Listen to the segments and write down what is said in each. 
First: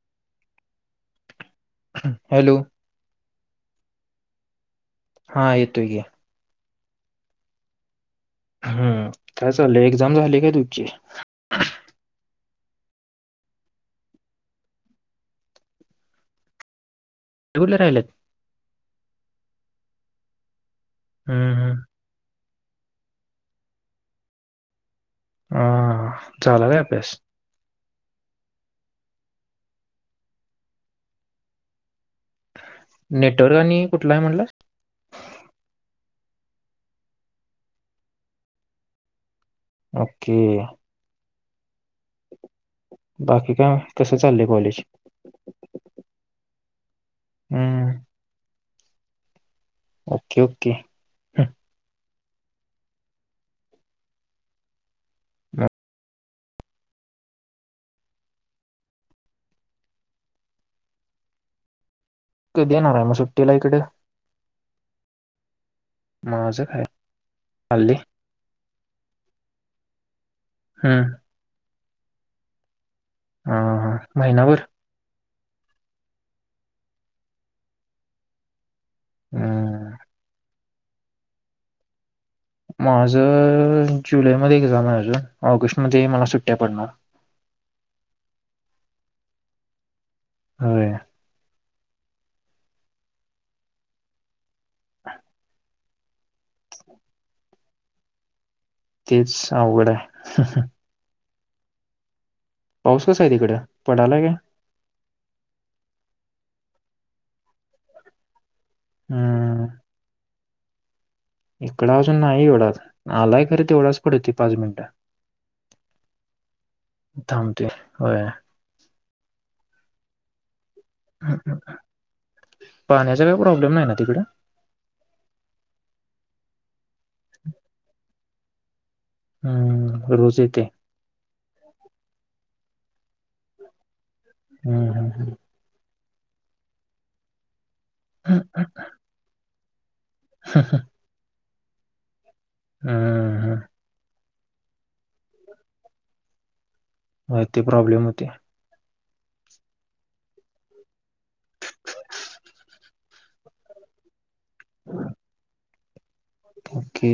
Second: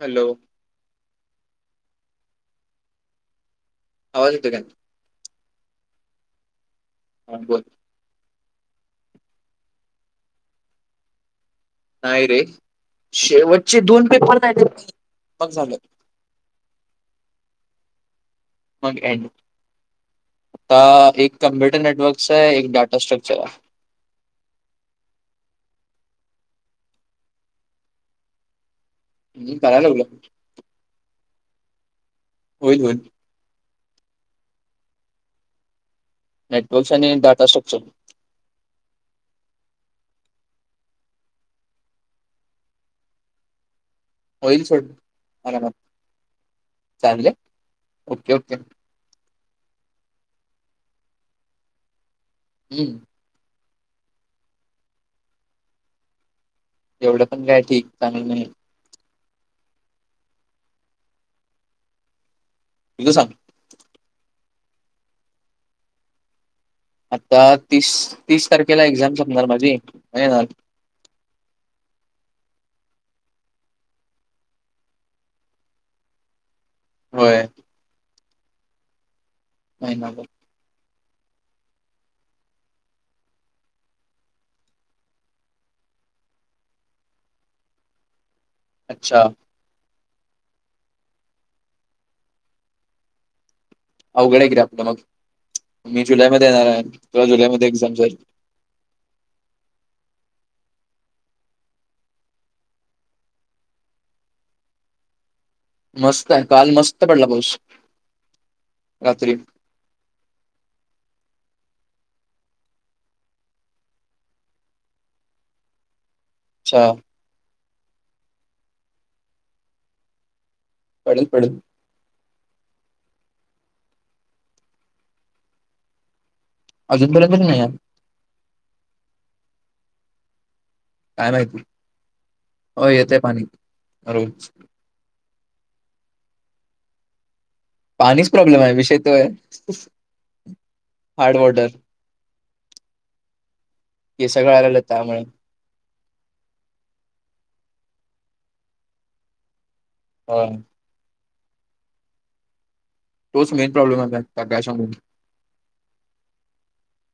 Hello hello आवाज येतोय काय हा येतोय घे हा बोल हम्म काय चाललंय एक्झाम झाली काय तुमची नाही रे शेवटचे दोन पेपर न्हाय द्यायचे मग झाल [unintelligible] कुठलं राहिलय मग एंड आता एक हम्म कम्प्युटर हम्म नेटवर्कच चा एक डाटा स्ट्रक्चर हाय ह झाला काय अभ्यास अजून कराय लागलोय नेटवर्क आणि कुठलाय म्हंटलास नेटवर्क्स आणि डाटा स्ट्रक्चर ओके बाकी काय मग कसं चाललंय होईल कॉलेज सोड चालय हम्म ओके, ओके ओके, ओके हम्म हम एवढं पण काय ठीक चालेल नाही कधी येणार आहे तुझं मग सांग सुट्टीला इकडे माजं आता तीस, तीस तारखेला एक्झाम संपणार माझी येणार हम् हा, हा महिनाभर होय हम् महिनाभर माझ जुलैमध्ये एक्झाम आहे अजून ऑगस्टमध्येध्ये मला सुट्ट्या पडणार अच्छा हो अवघड आहे कि आपलं मग मी जुलै म येणार आहे त जुलै म एक्झाम झाली तेच अवघड आहे पाऊस कसा आहे तिकड पडलाय का मस्त आहे काल मस्त पडला पाऊस रात्री हम्म इकड अजून नाही एवढाच आलाय खर तेवढाच पड होती पाच मिनिट अच्छा थमते होय पडल, पडल पाण्याचा काय प्रॉब्लेम नाही ना तिकडं अजून पर्यंत तरी नाही या हम्म रोज येते काय माहिती हो येते पाणी रोज ह, ह, ह पाणीच हम्म प्रॉब्लेम आहे विषय त आहे हार्ड वॉटर हम्, हम हे सगळं आलेलं त्यामुळे ते प्रॉब्लेम होते हो तोच मेन प्रॉब्लेम आहेता गॅशमून ओके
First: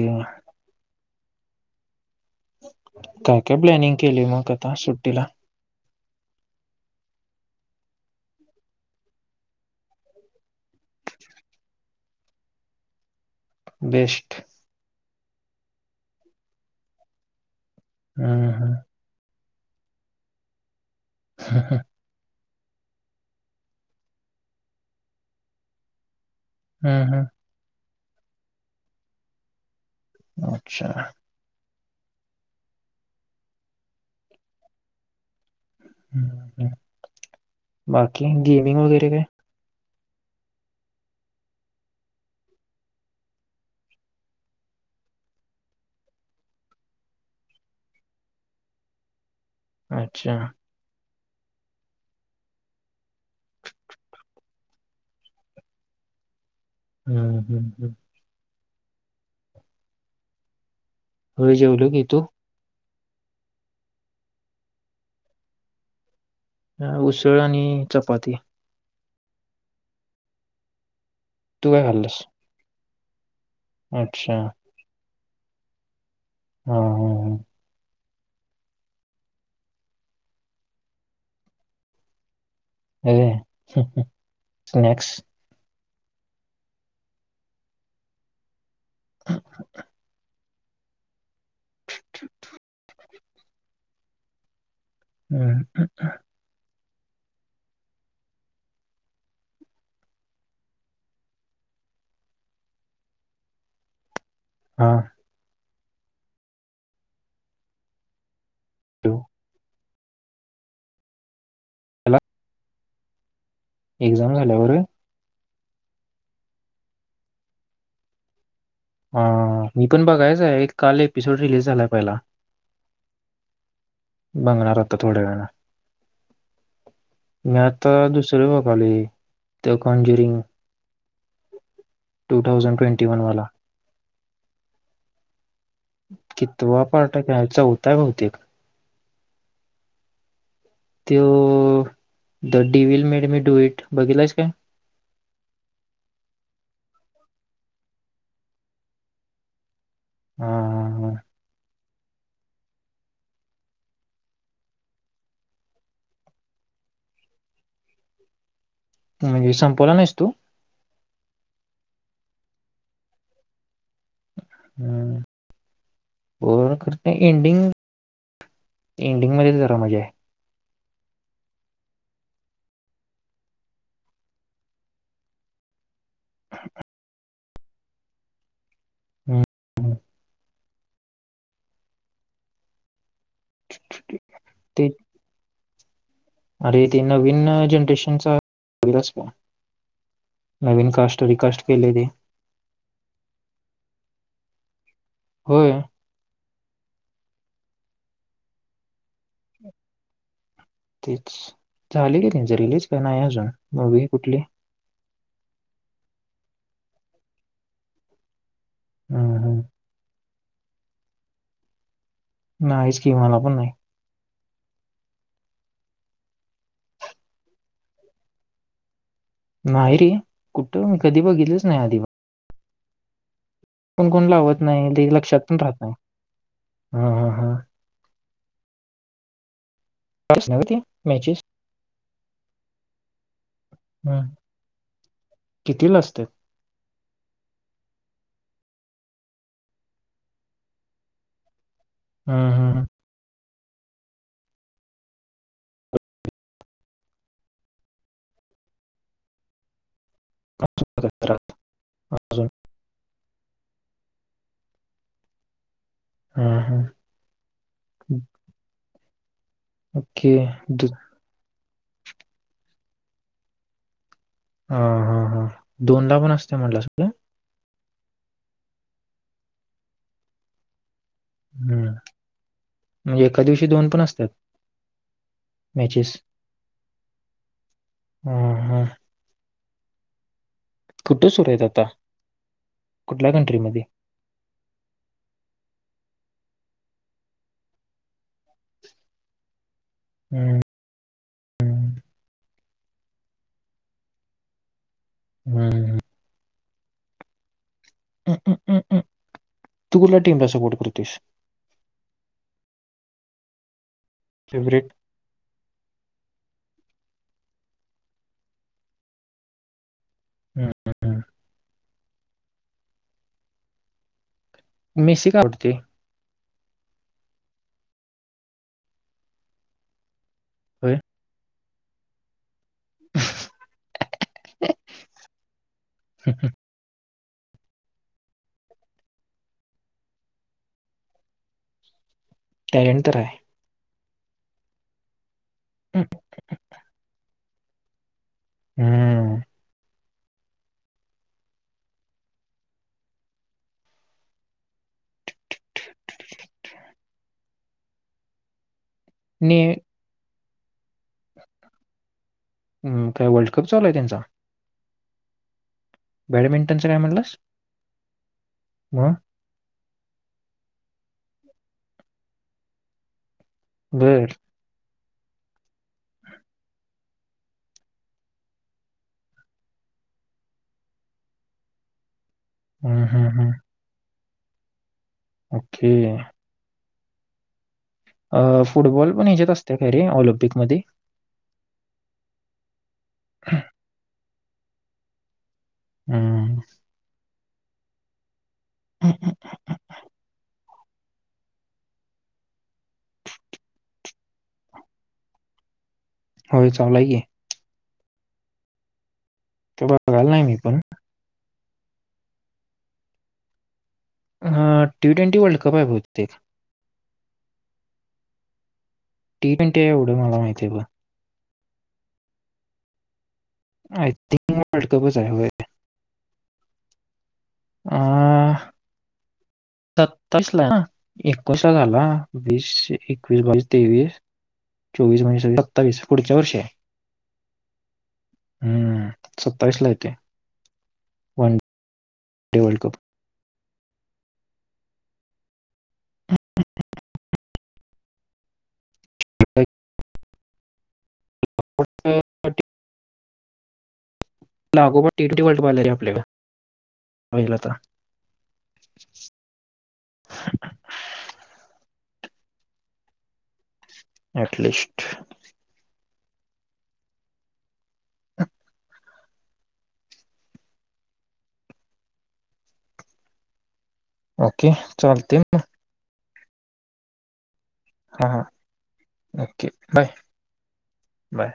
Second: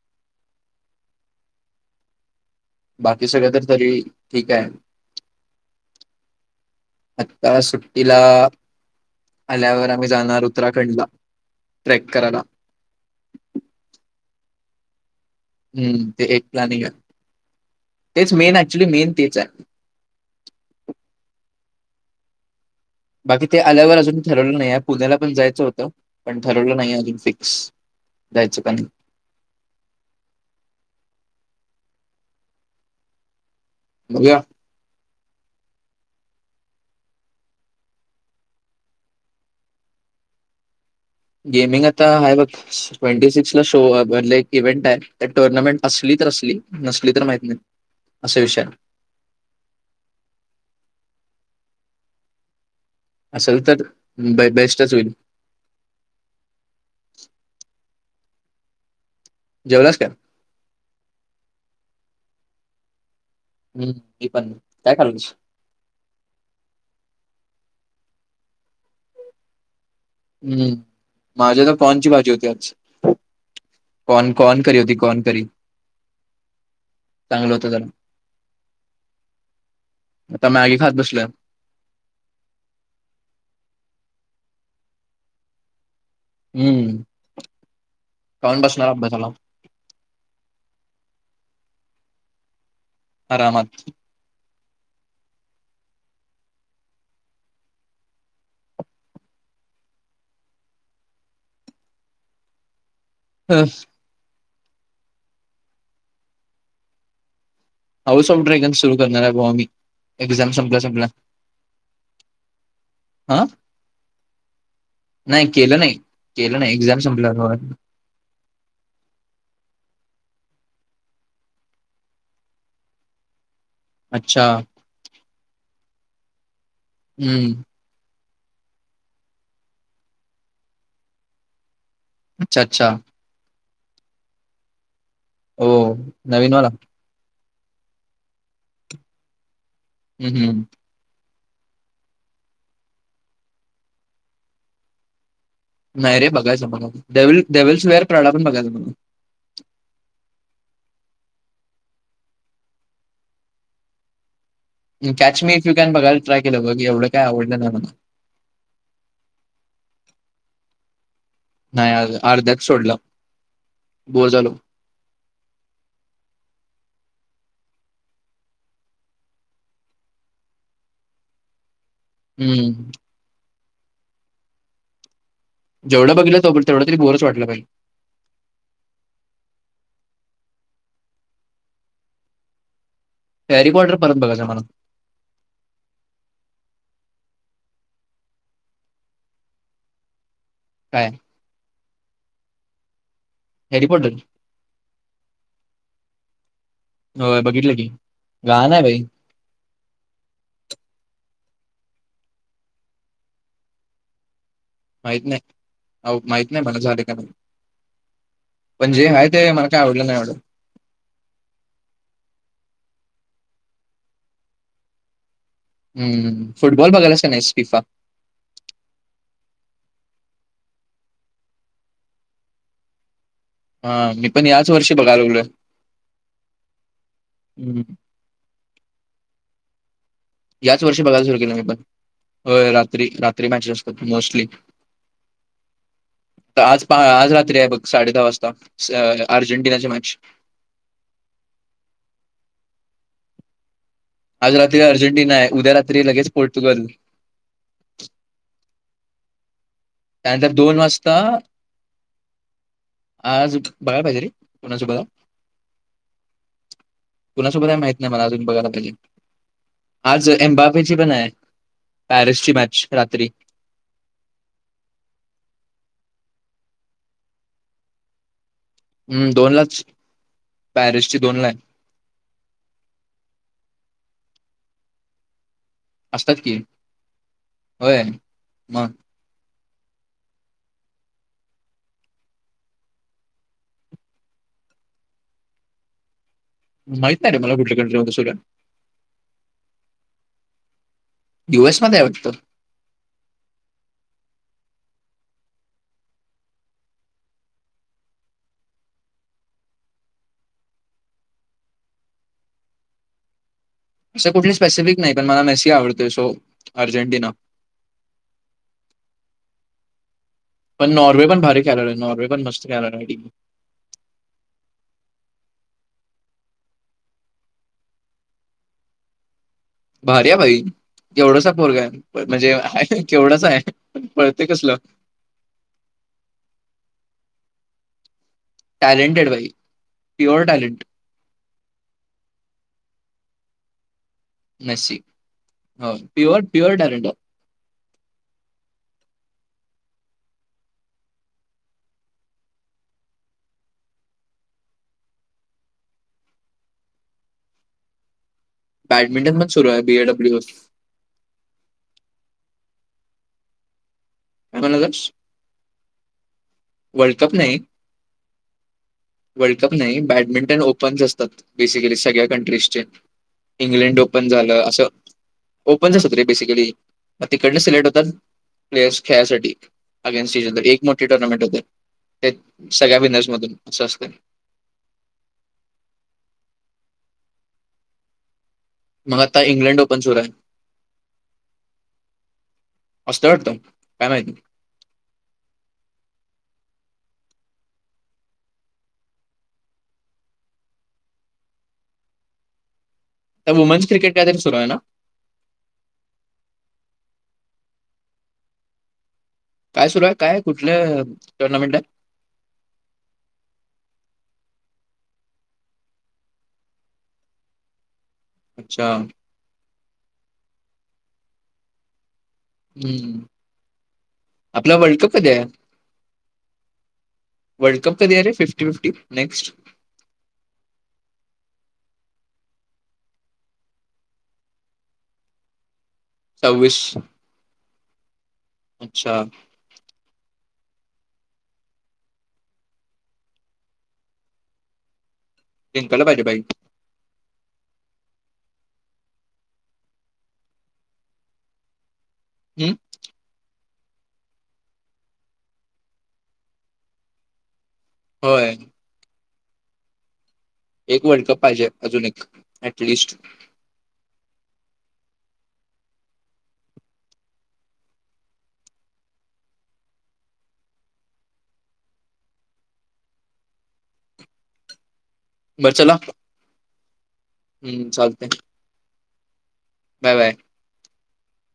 बाकी काय सगळं काय तर तरी प्लॅनिंग केली मग ठीक आहे आता सुट्टीला आत्ता सुट्टीला आल्यावर आम्ही जाणार उत्तराखंडला ट्रेक करायला बेस्ट हम्म ते एक प्लनिंग तेच हम्म मेन हम्म ऍक्च्युली मेन तेच आहे [inaudible] हा ह बाकी ते आल्यावर अजून ठरवलं नाही पुण्याला पण जायचं होतं पण ठरवलं नाही हम्म अजून हम्म फिक्स जायच का अच्छा बज्या बाकी गेमिंग वगैरे काय गेमिंग आता आहे बघ ट्वेंटी सिक्स ला शो म्ह एक इव्हेंट आहे टुर्नामेंट असलीच असली नसली तर माहित नाही असे विषय अच्छा. असेल तर ब बेस्टच होईल. हम्म हम्म हम्म. जेवलास का. होय जेवलो की तू? हम्म हो मी पण काय खाल्लस? अ उसळ आणि चपाती. हम्म माझ्या तू तर काय कॉर्नची खाल्लंस भाजी होती आज. कॉर्न अच्छा कॉर्नकरी होती कॉर्नकरी. हा हा हा. आता मॅगी खात बसलोया. आहे की नाही स्नॅक्स. हम्म खाऊच बसणार अभ्यासाला. [inaudible] आरामत. [inaudible] अस. हा. हाऊस ऑफ ड्रॅगन सुरू ठेव. करणार आहे बुवा मी एक्झाम संपल्या संपल्या त्याला अ एक्झाम झाल्यावर. नाही केलं नाही केलं नाही एक्झाम संपल्यावर अ मी पण बघायच आहे काल एपिसोड रिलीज झालाय पहिला. अच्छा बघणार आता थोड्यावेळाने हम्म मी आता दुसर तुलबापाने तर कॉर्न जिरिंग टू अच्छा थाउजंड अच्छा ट्वेंटी वन वाला. हो नवीनवाला हा चौथा आहे बहुतेक हम्म हम्म. तु the devil made me do it बघितलायस काय. नाही रे बघायचं मला डेव्हिल्स डेव्हिल्स वेअर प्राड पण बघायचा मला. हा हा हा. Catch me if you can बघायला ट्राय केलं बी एवढं काय आवडलं नाही मला म्हणजे संपवला नाहीस तू नाही अर्ध्यात सोडला. हम्म ओळाना खर नाही एंडिंग एंडिंग मध्येच जरा मजा आहे. हम्म. जेवढं बघितलं त तेवढा तरी बोरच वाटल भाई. हम्म. हॅरी कॉडर परत बघायचा मला. ते अरे ते नवीन जनरेशनचा बघलास का? नवीन काय? कास्ट रिकास्ट केले ते हॅरी पॉटर? होय. हो बघितलं की गाण आहे भाई. तेच झाली का त्यांची रिलीज का नाही अजून मूवी कुठली? माहित नाही माहित नाही मला झाले का नाही. पण जे आहे हम्म, ते हम्म. मला काय आवडलं नाही येवढ. नाहीच की मला पण नाही. हम्म फुटबॉल बघायलाच नाही फीफा? नाही रे, कुठं, मी कधी बघितलच नाही आधी पण हां, कोण मी लावत याच नाही वर्षी ते बघायला लक्षात लागलोय. पण राहत नाही हा हा हा [inaudible] हं. याच वर्षी बघायला सुरू केलं मी पण होय रात्री रात्री मॅचेस असतात मोस्टली कितीला असतात आज पाहा आज रात्री आहे बघ साडे दहा वासता अ अर्जंटिनाची मॅच हम्म हम् आज रात्री अर्जेंटिना आहे उद्या रात्री लगेच पोर्तुगल त्यानंतर दोन हम्म. वासता राहत अजून आज बघाय पाहिजे रे कोणा सो हा हम्म, हम्म. कुणासोबत हाय माहित नाही मला अजून बघायला पाहिजे आज ओके दु- एम्बापेची पण आहे पॅरिसची मॅच रात्री हा हा हा दोनदा पण असते म्हटलं सगळं हम्म दोन लाच पॅरिस हम्म म्हणजे एका दिवशी दोन पण असतात. मॅचेस असतात कि होय मग कुठं सुरू आहेत आता कुठल्या कंट्रीमध्ये माहित नाही रे मला कुठल्या कंट्रीमध्ये सुरूय हम्म युएस मध्ये आहे वाटतं हम्म ह अ म-म-म तु कुठल्या टीमला सपोर्ट करतेस. असं कुठली फेवरेट स्पेसिफिक नाही पण मला मेसी आवडतोय सो अर्जेंटिना पण नॉर्वे पण भारी खेलाला आहे नॉर्वे पण मस्त खेलेला आहे टीम मेसी का आवडते. भारीया भाई होय एवढासा पोरग आहे म्हणजे केवढंच आहे पळते कसलं टॅलेंटेड भाई प्युअर टॅलेंट टॅलेंट तर आहे. नशी हो हम्म. प्युर प्युरड टॅलेंट आहे. हम्मम [inaudible] बॅडमिंटन मॅच ने सुरू आहे बी ए डब्ल्यू एफ हम काय वर्ल्ड कप चालूय त्यांचा [unintelligible] बॅडमिंटनचं काय वर्ल्डकप म्हणलास नाही मग वर्ल्डकप नाही बॅडमिंटन ओपन्स असतात बेसिकली सगळ्या कंट्रीजचे इंग्लंड ओपन बर झालं असं ओपनचच असत रे बेसिकली मग तिकडन सिलेक्ट होतात. प्लेयर्स खेळायसाठी अगेन्स् स्टेजन एक मोठी टुर्नामेंट होते. ते सगळ्या हम्म, विनर्स हम्म, हम्म. मधून असं असतं. ओके अ फुटबॉल मग पण आता ह्याच्यात असते इंग्लंड काय ओपन रे ऑलिम्पिकमध्ये असतय वाटत काय माहिती हम्म हा-हा-ह-ह-ह तर वुमेन्स क्रिकेट का दिन सुरू आहे ना होय चालू हाय की ते काय सुरू आहे बघायला काय नाही मी कुठल्या पण टुर्नामेंटात ह टी ट्वेंटी वर्ल्ड कप आहे बहुतेक. अच्छा. टीम इंटिया एवढं मला माहिती आहे बघ. हम्म. आय थिंक वर्ल्ड कपच आहे व वर्ल्ड कप कधी अरे अं, फिफ्टी फिफ्टी नेक्स्ट सत्तावीस ला एकोस झाला वीस एकवीस बावीस तेवीस चोवीस महि सत्तावीस पुढच्या वर्षी आहे. हम्म अच्छा. सत्तावीस ला येते. वन वर्ल्ड कप तिकला पार बाई. [unintelligible] ह. हम्म. लागोपाटटी वालट पाहिला रे आपल्याकईला तर होय. ह. एक वर्ल्ड कप पाहिजे अजून एक ऍटलिस्ट एटलिस्ट. ओके चालते मग हम्म हा चालते. हा ओके बाय बाय.